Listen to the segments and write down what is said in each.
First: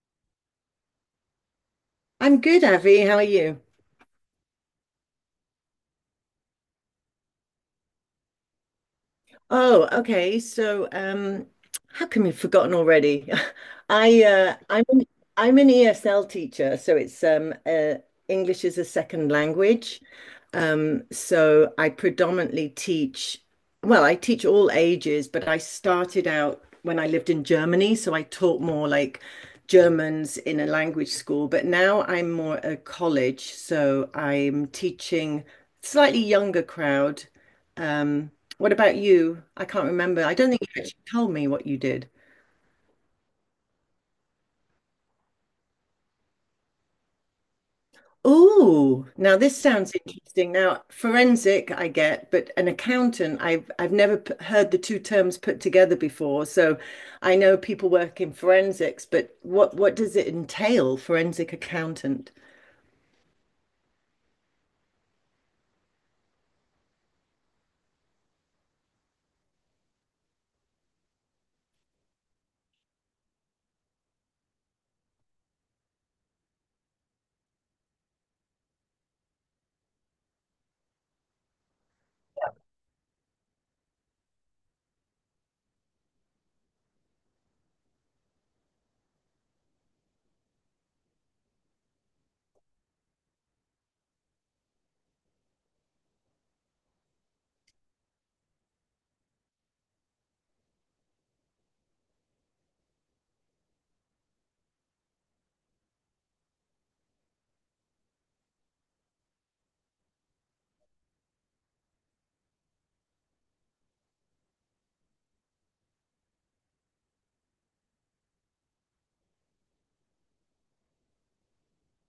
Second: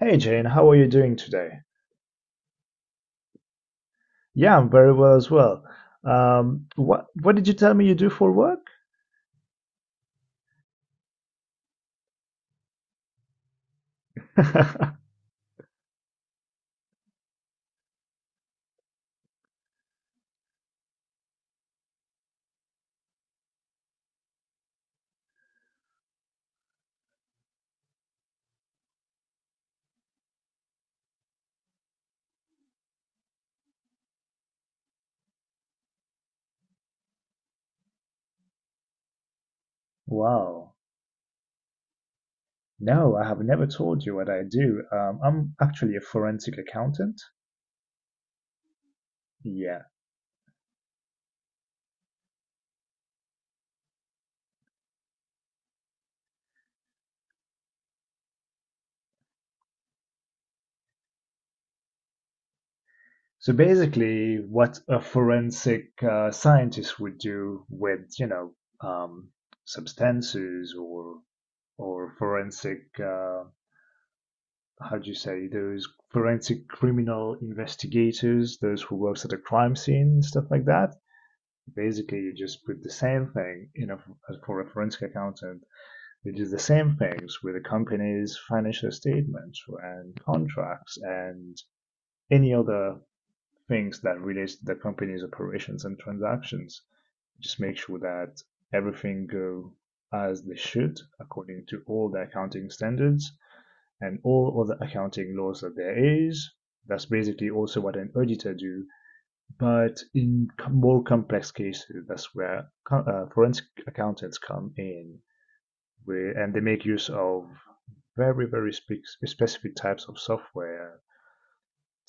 Hey Jane, how are you doing today? I'm good, Avi. How are you? Yeah, I'm very well as well. What did you tell me you do for work? Oh, okay. How come you've forgotten already? I uh, I'm an, I'm an ESL teacher, so it's English as a second language. So I predominantly teach. Well, I teach all ages, but I started out when I lived in Germany, so I taught more like Germans in a language school. But now I'm more a college, so I'm teaching slightly younger crowd. Um, what about you? I can't remember. I don't think Wow. you actually told me what you did. No, I have never told you what I do. I'm actually a forensic accountant. Oh, now this Yeah. sounds interesting. Now, forensic, I get, but an accountant, I've never p heard the two terms put together before. So I know people work in forensics, but what does it entail, forensic accountant? So basically, what a forensic scientist would do with, um, substances or forensic how do you say, those forensic criminal investigators, those who works at a crime scene and stuff like that. Basically, you just put the same thing. For a forensic accountant, you do the same things with a company's financial statements and contracts and any other things that relates to the company's operations and transactions. Just make sure that everything go as they should according to all the accounting standards and all other accounting laws that there is. That's basically also what an auditor do. But in more complex cases, that's where forensic accountants come in, and they make use of very, very specific types of software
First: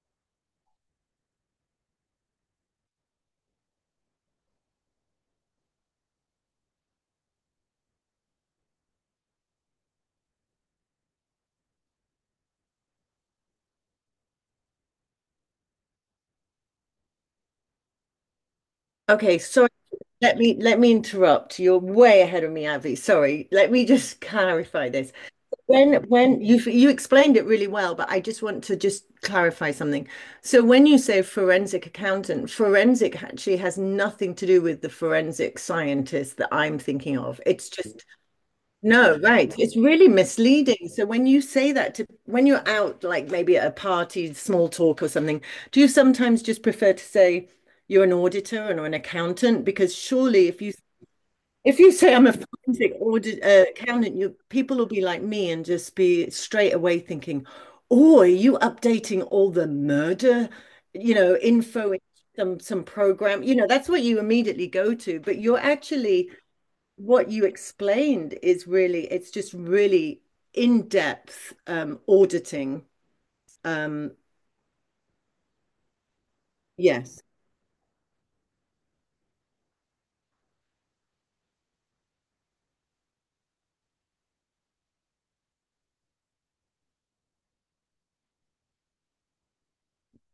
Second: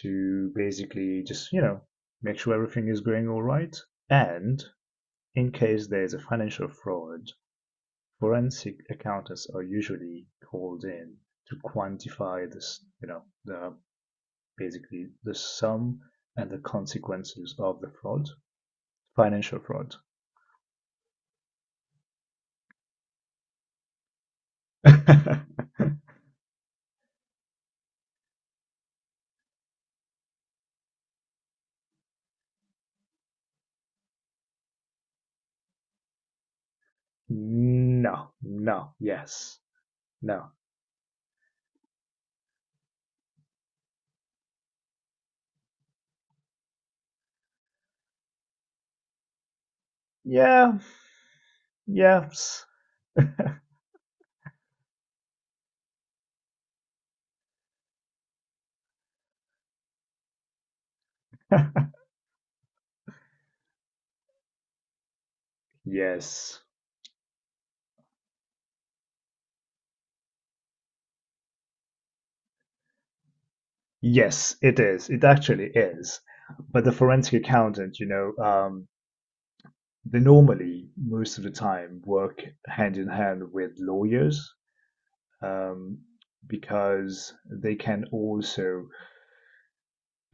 to basically just, make sure everything is going all right. And in case there's a financial fraud, forensic accountants are usually called in to quantify this, you know, the basically the sum and the consequences of the fraud, Okay, financial sorry, fraud. let me interrupt. You're way ahead of me, Avi. Sorry. Let me just clarify this. When when you you explained it really well, but I just want to just clarify something. So when you say forensic accountant, forensic actually has nothing to do with the forensic scientist that I'm thinking of. It's just No, no, no, yes, right. It's really no. misleading. So when you say that to when you're out like maybe at a party, small talk or something, do you sometimes just prefer to say you're an auditor and or an accountant? Because surely if you Yeah, if you say I'm a yes, forensic audit accountant, you people will be like me and just be straight away thinking, "Oh, are you updating all the murder, you know, info in some program?" You know, that's what you immediately go to. But you're actually yes, what you explained is really it's just really in-depth auditing. Um, yes, it is. It actually is. But the yes, forensic accountant, they normally, most of the time, work hand in hand with lawyers, um, because they can also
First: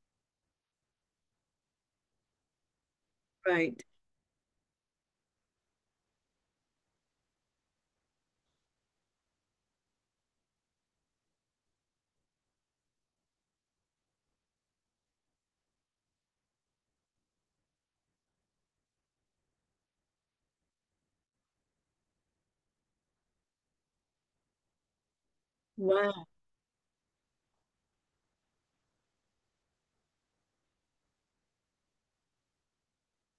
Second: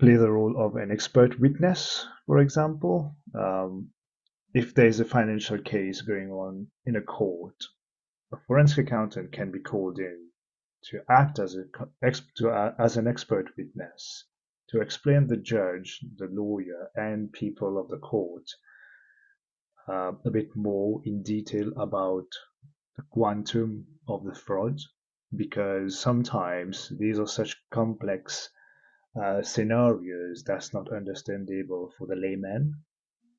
play the role of an expert witness, for example, right. If there's a financial case going on in a court, a forensic accountant can be called in to act as an expert witness to explain the judge, the lawyer, and people of the court, a bit more in detail about the quantum of the fraud, because Wow. sometimes these are such complex scenarios that's not understandable for the layman.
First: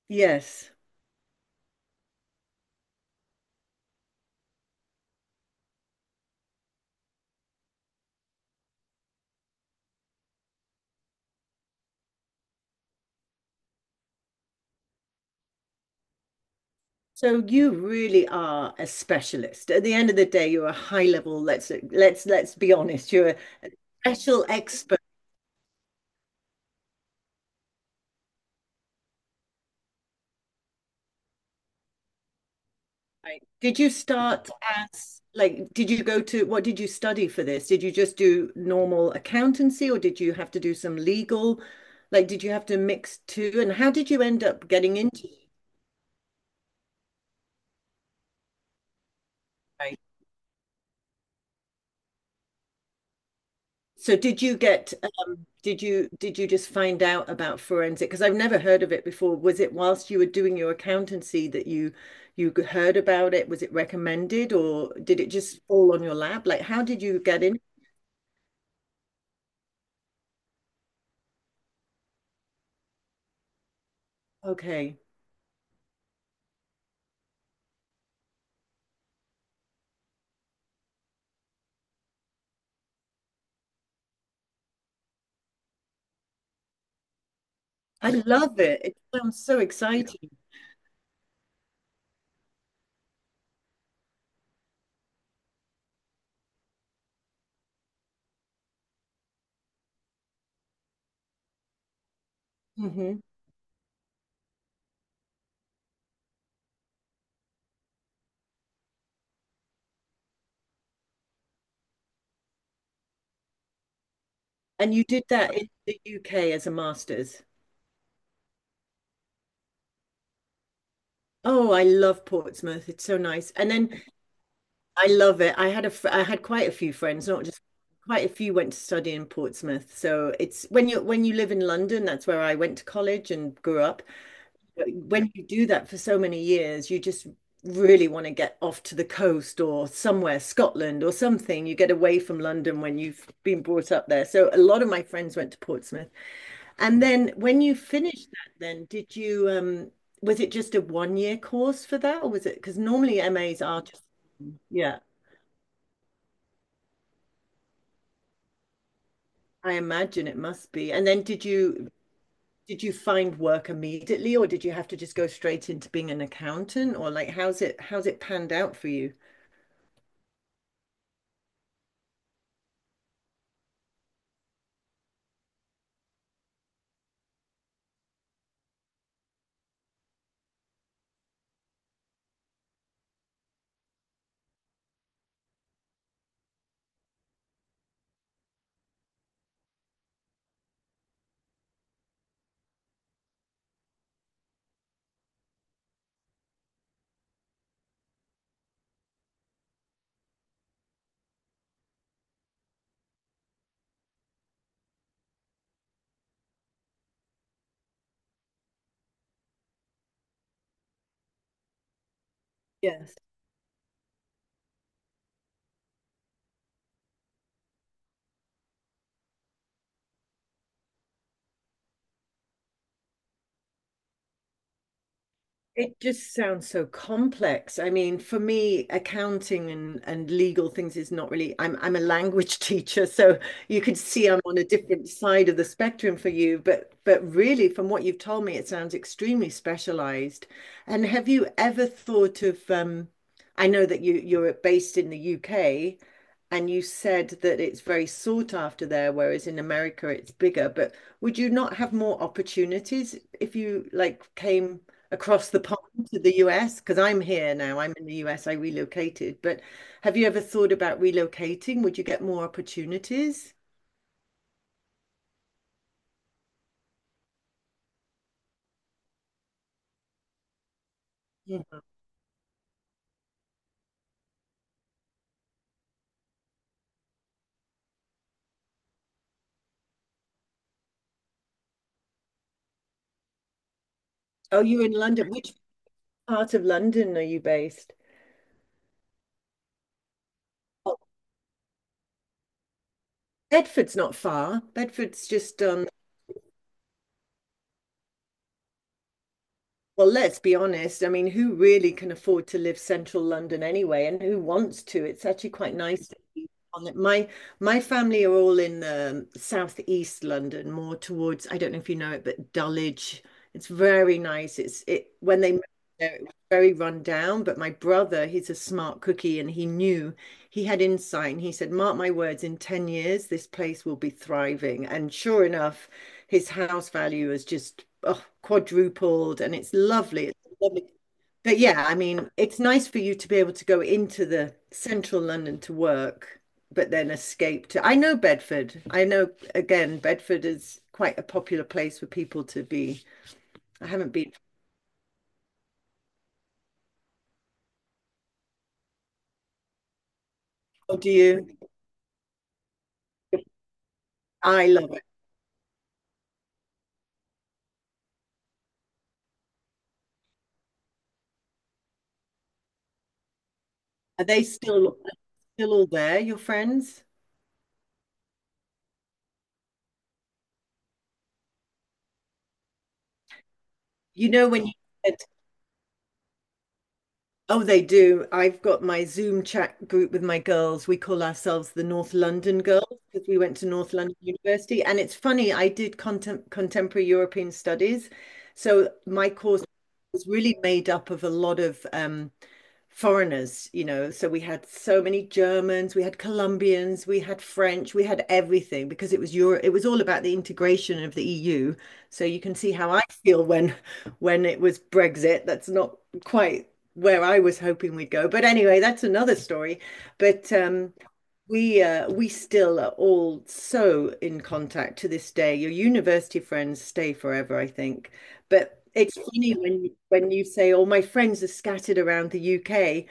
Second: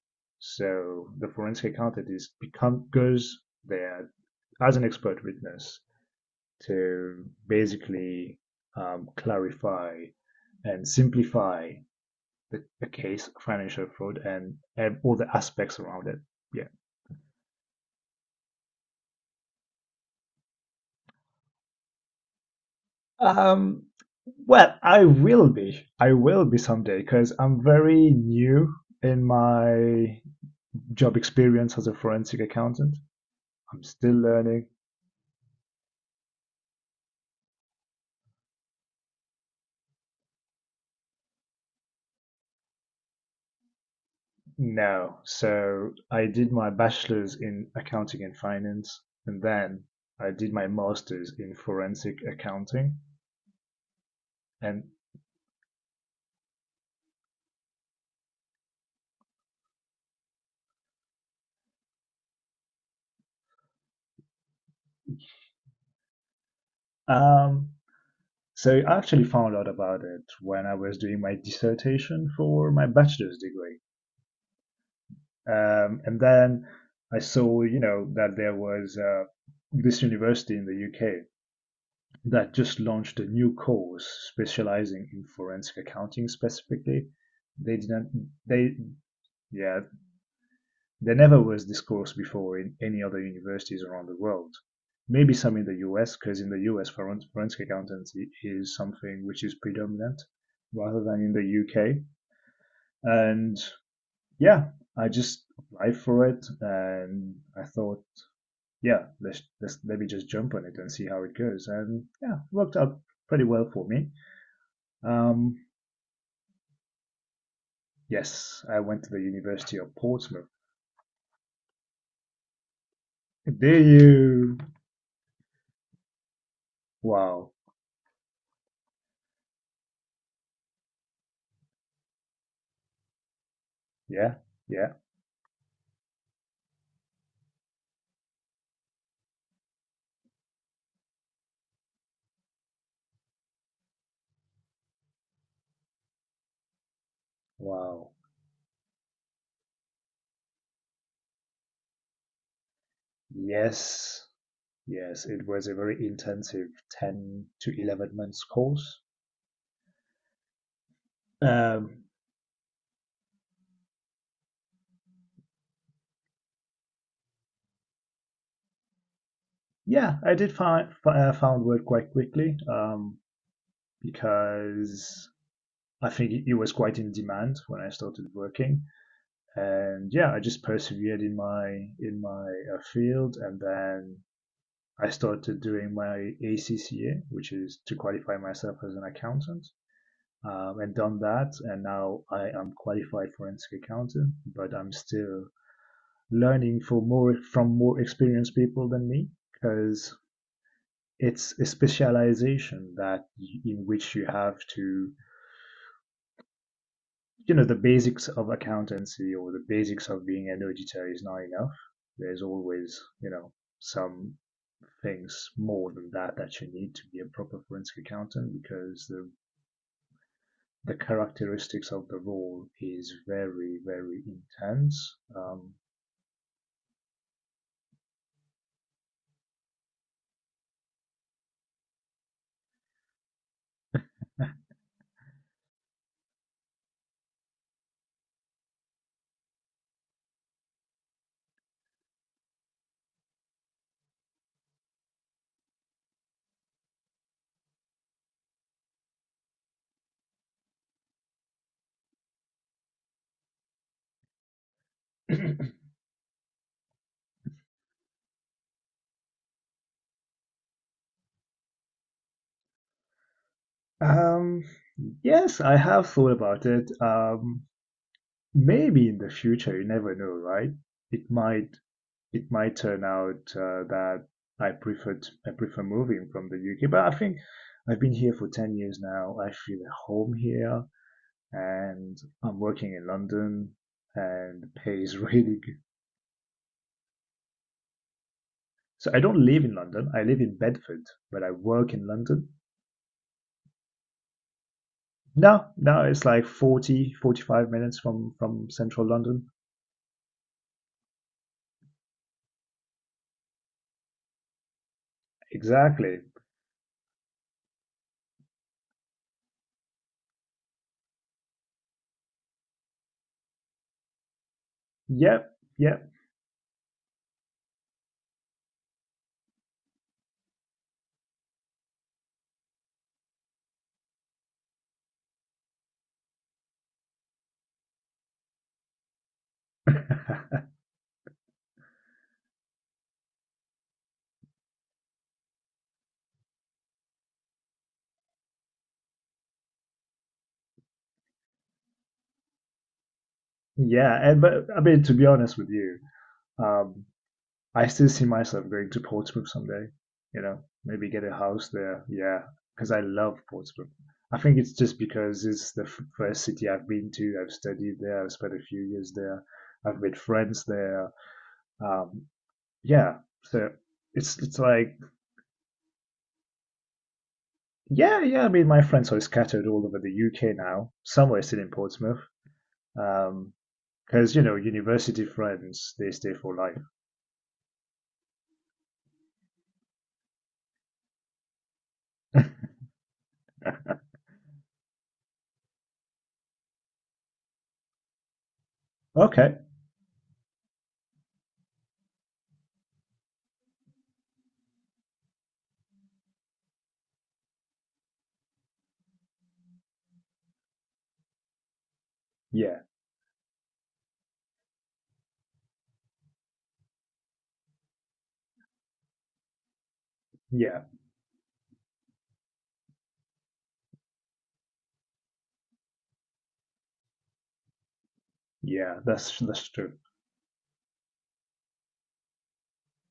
Yes. So the forensic accountant is become goes there as an expert witness to basically clarify and simplify the case of financial fraud and all the aspects around it. Yeah. So you really are a specialist. At the end of the day, you're a high level, let's be honest, you're a Um, special well, expert. I will be. I will be someday because I'm very new in my job experience as a forensic accountant. Right? Did I'm you still start learning. as like did you go to what did you study for this? Did you just do normal accountancy or did you have to do some legal? Like did you have to mix two? And how did you end up getting No. into it? So I did my bachelor's in accounting and finance, and then Right. I did my master's in forensic accounting. So did you And get did you just find out about forensic? Because I've never heard of it before. Was it whilst you were doing your accountancy that you heard about it? Was it recommended or did it just fall on your lap? Like, how did you get in? um, so I actually found out about it when I was doing my dissertation for my bachelor's degree. Okay. And then I saw, that there was this university in the UK that just launched a new course specializing in forensic accounting specifically. They I didn't, love they, it. It sounds so Yeah, exciting. there never was this course before in any other universities around the world. Maybe some in the US, because in the US, forensic accountancy is something which is predominant rather than in the UK. Hmm. And yeah, I just applied for it and I thought, yeah, let me just jump on it and see how it goes. And yeah, it worked out pretty well for me. And you did that Um, in the UK as a master's. Yes, I went to the University of Portsmouth. Oh, I love Portsmouth. It's so nice. And Did then you? I love it. I had a I had quite a few friends, not Wow. just quite a few went to study in Portsmouth. So it's when you live in London, that's where I went to college and grew up. Yeah, But yeah. when you do that for so many years, you just really want to get off to the coast or somewhere, Scotland or something. You get away from London when you've been brought up there. So a lot of my friends went to Portsmouth. And then when you Wow. finished that, then did you was it just a one year course for that or was it because normally MAs are just Yes, yeah, yes. It was a very intensive 10 to 11 months course. I imagine it must be. And then did you Um, did you find work immediately or did you have to just go straight into being an accountant or like how's it panned out for you? yeah, I did find found work quite quickly, because I think it was quite in demand when I started working. And yeah, I just persevered in my field, and then I started doing my ACCA, which is to qualify myself as an accountant, and done that. And now I am qualified forensic accountant, but I'm still learning for more from more experienced people than me, because it's a specialization that in which you have to you know the basics of accountancy or the basics of being an auditor is not enough. There's always Yes. Some things more than that that you need to be a proper forensic accountant, because the characteristics of the role is very very intense. It just sounds so complex. I mean, for me, accounting and legal things is not really, I'm a language teacher, so you could see I'm on a different side of the spectrum for you, but really from what you've told me, it sounds extremely specialized. And have you ever thought of I know that you're based in the UK and you said that it's very sought after there, whereas in America it's bigger, but would you not have more opportunities if you like came across the pond to the US? Because I'm here now, I'm in the US, I relocated. But have you ever thought about relocating? Would you get more opportunities? um, yes, I have thought about it. Maybe in the future, you never know, right? It might Yeah. Turn out that I prefer I prefer moving from the UK, but I think I've been here for 10 years now. I feel at home here. And I'm working in London Oh, and the you're in pay is London. Which really good. part of London are you based? So I don't live in London. I live in Oh, Bedford, but I work in London. Bedford's not far. Bedford's just Now, on now it's like 45 minutes from central London. well, let's be honest. I mean, who really can afford to live central London anyway, and who wants to? It's actually quite nice to Exactly. be on it. My family are all in southeast London, more towards, I don't know if you know it, but Dulwich. It's very nice. It's it when they Yep. moved Yep. there, it was very run down, but my brother, he's a smart cookie, and he knew he had insight and he said, Mark my words, in 10 years, this place will be thriving. And sure enough, his house value has just oh, quadrupled and it's lovely. It's lovely. But yeah, I mean, it's nice for you to be able to go into the central London to work, but then escape to. I know Bedford. I know, again, Bedford is quite a popular place for people to be. I haven't Yeah. been. But I mean, to be honest with you, um, I still see myself going to Portsmouth someday. You know, Oh, do maybe get a you? house there. Yeah, because I love Portsmouth. I think I it's love just it. because it's the first city I've been to. I've studied there. I've spent a few years there. I've made friends there. Um, yeah, so Are it's they it's like, still all there, your friends? yeah, yeah. I mean, my friends are scattered all over the UK now. Some are still in Portsmouth. Um, You because you know, know, when you said university friends they stay for life. oh, they do. I've got my Zoom chat group with my girls. We call ourselves the North London Girls because we went to North London University. And it's funny, I did contemporary European studies. So my Okay. course was really made up of a lot of foreigners, you know. So we had so many Germans, we had Colombians, we had French, we had everything because it was Europe, it was all about the integration of the EU. So you can see Yeah, how I feel when it was Brexit. That's not quite where I was hoping we'd go. But anyway, that's another story. But yeah, We still are all so in contact to this day. Your university friends stay forever, I think. But yeah. it's That's funny that's true. When you say, "Oh, my friends are scattered around the UK."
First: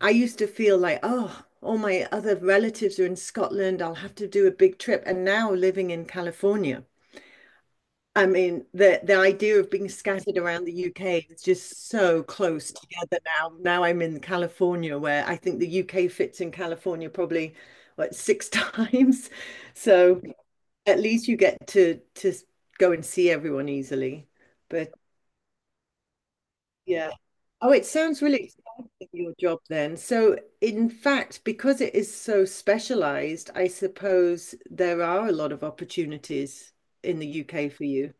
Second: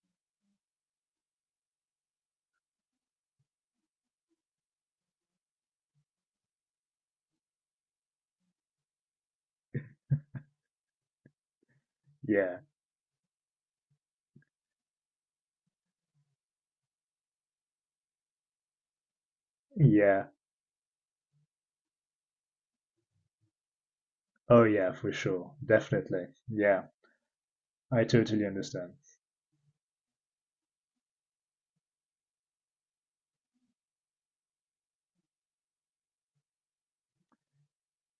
I used to feel like, "Oh, all my other relatives are in Scotland. I'll have to do a big trip." And now living in California. I mean, the idea of being scattered around the UK is just so Yeah, close together now. Now I'm in California, where I think the UK fits in California probably what six times. So yeah. at least you get to go and see everyone easily. Oh, yeah, But for sure. Definitely. Yeah, yeah. Oh, it I sounds totally really exciting, understand. your job then. So in fact, because it is so specialized, I suppose there are a lot of opportunities in the UK for you.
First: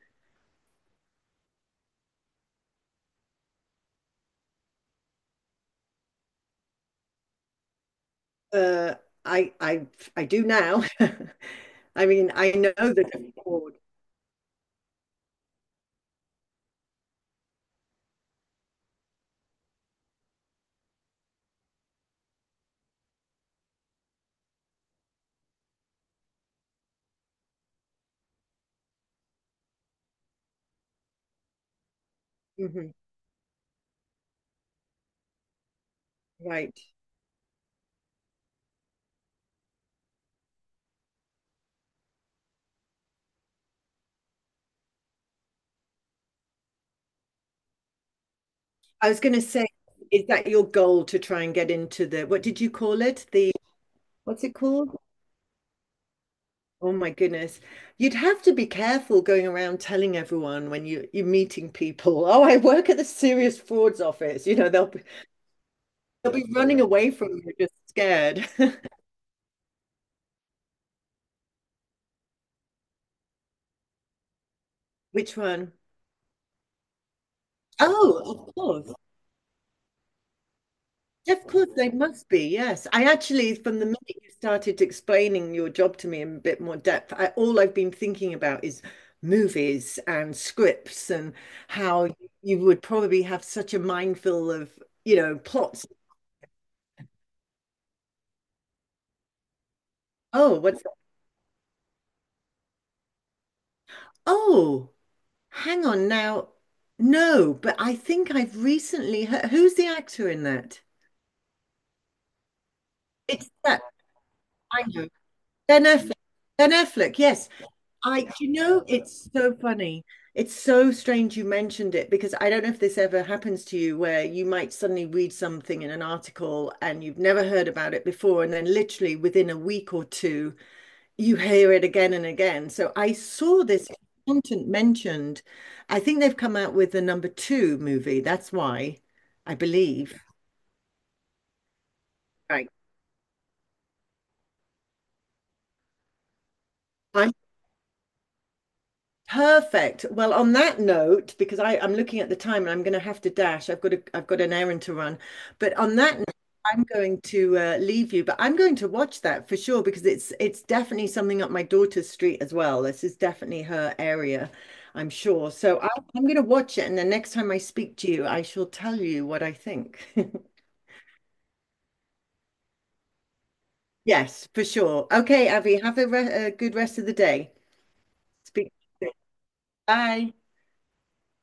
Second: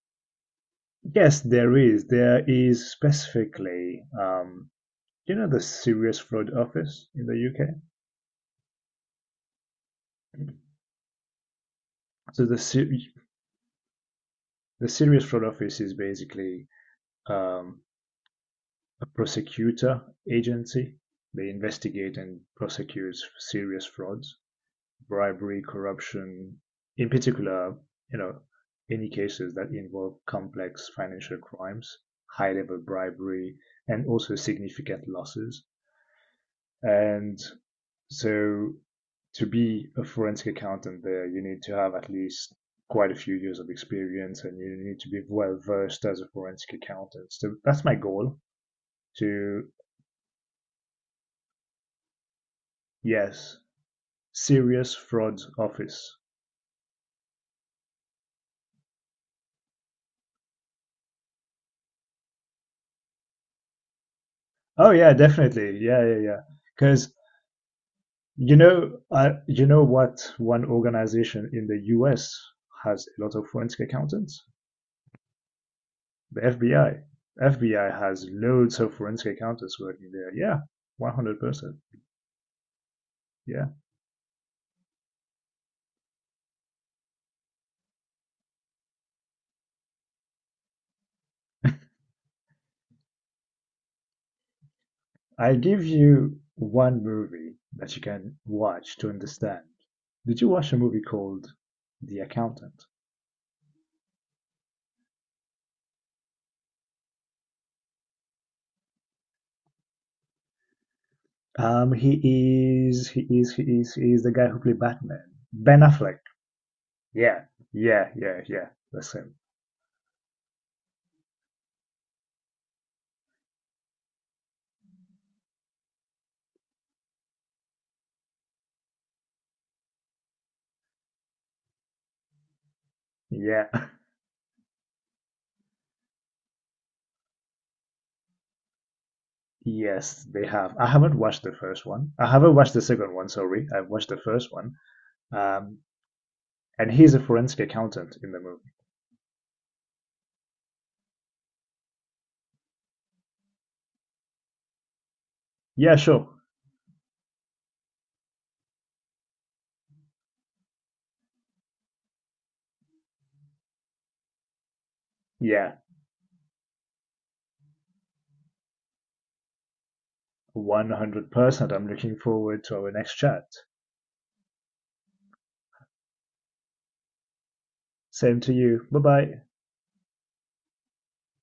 Yes, there is. There is specifically, the Serious Fraud Office in the Uh, I I I do UK? now. I mean, So I the know that I the Serious Fraud Office is basically um, a prosecutor agency. They investigate and prosecute serious frauds, bribery, corruption, in particular, you know, any cases that involve complex financial crimes, high level mhm, bribery, and also significant losses. right. And so to be a forensic accountant there, you need to have at least quite a few years of experience and you need to be well versed as a forensic accountant. So that's my goal I was going to say, to, is that your goal to try and get into the, what did you call it? The, yes, what's it Serious called? Fraud Office. Oh my goodness. You'd have to be careful going around telling everyone when you, you're meeting people, oh, I work at the Serious Frauds Office. You know, Oh, yeah, definitely. Yeah, yeah, they'll yeah. be running away Because from you just scared. You know, I, you know what one organization in the US has a lot of forensic accountants? Which one? The FBI. FBI Oh, has of loads of course. forensic accountants working there. Yeah, Of course, 100%. they must be, yes. I actually, Yeah. from the minute you started explaining your job to me in a bit more depth, I, all I've been thinking about is movies and scripts and how you would probably have such a mindful of, you know, I give plots. you one movie that you can watch to understand. Did you Oh, watch a what's that? movie called The Accountant? Oh, hang on now. No, but I think I've recently heard, who's the actor in that? He is, he It's is, he that, is, he is the guy who played I know. Batman. Ben Ben Affleck. Affleck. Ben Affleck, Yeah, yes. yeah, I, yeah, you yeah. know, That's it's him. so funny. It's so strange you mentioned it because I don't know if this ever happens to you where you might suddenly read something in an article and you've never heard about it before, and then literally within a week or two, you hear it again and again. So I saw Yeah. this content mentioned. I think they've come out with the number two movie. That's why I believe. Yes, they have. I haven't watched the first one. I haven't Right. watched the second one, sorry. I've watched the first one. Um, and he's a I'm forensic accountant in the movie. perfect. Well, on that note, because I, I'm looking at the time and I'm going to have to dash. I've got a, I've got an errand to run. But on Yeah, that note, sure. I'm going to leave you. But I'm going to watch that for sure because it's definitely something up my daughter's street as well. This is definitely her area, I'm sure. Yeah, So I, I'm going to watch it, and the next time I speak to you, I shall tell you what I think. 100%. I'm looking forward to our next chat. Yes, for sure. Okay, Avi, have a, re a good rest of the day. Same to Speak to you. Bye you soon. bye. Bye.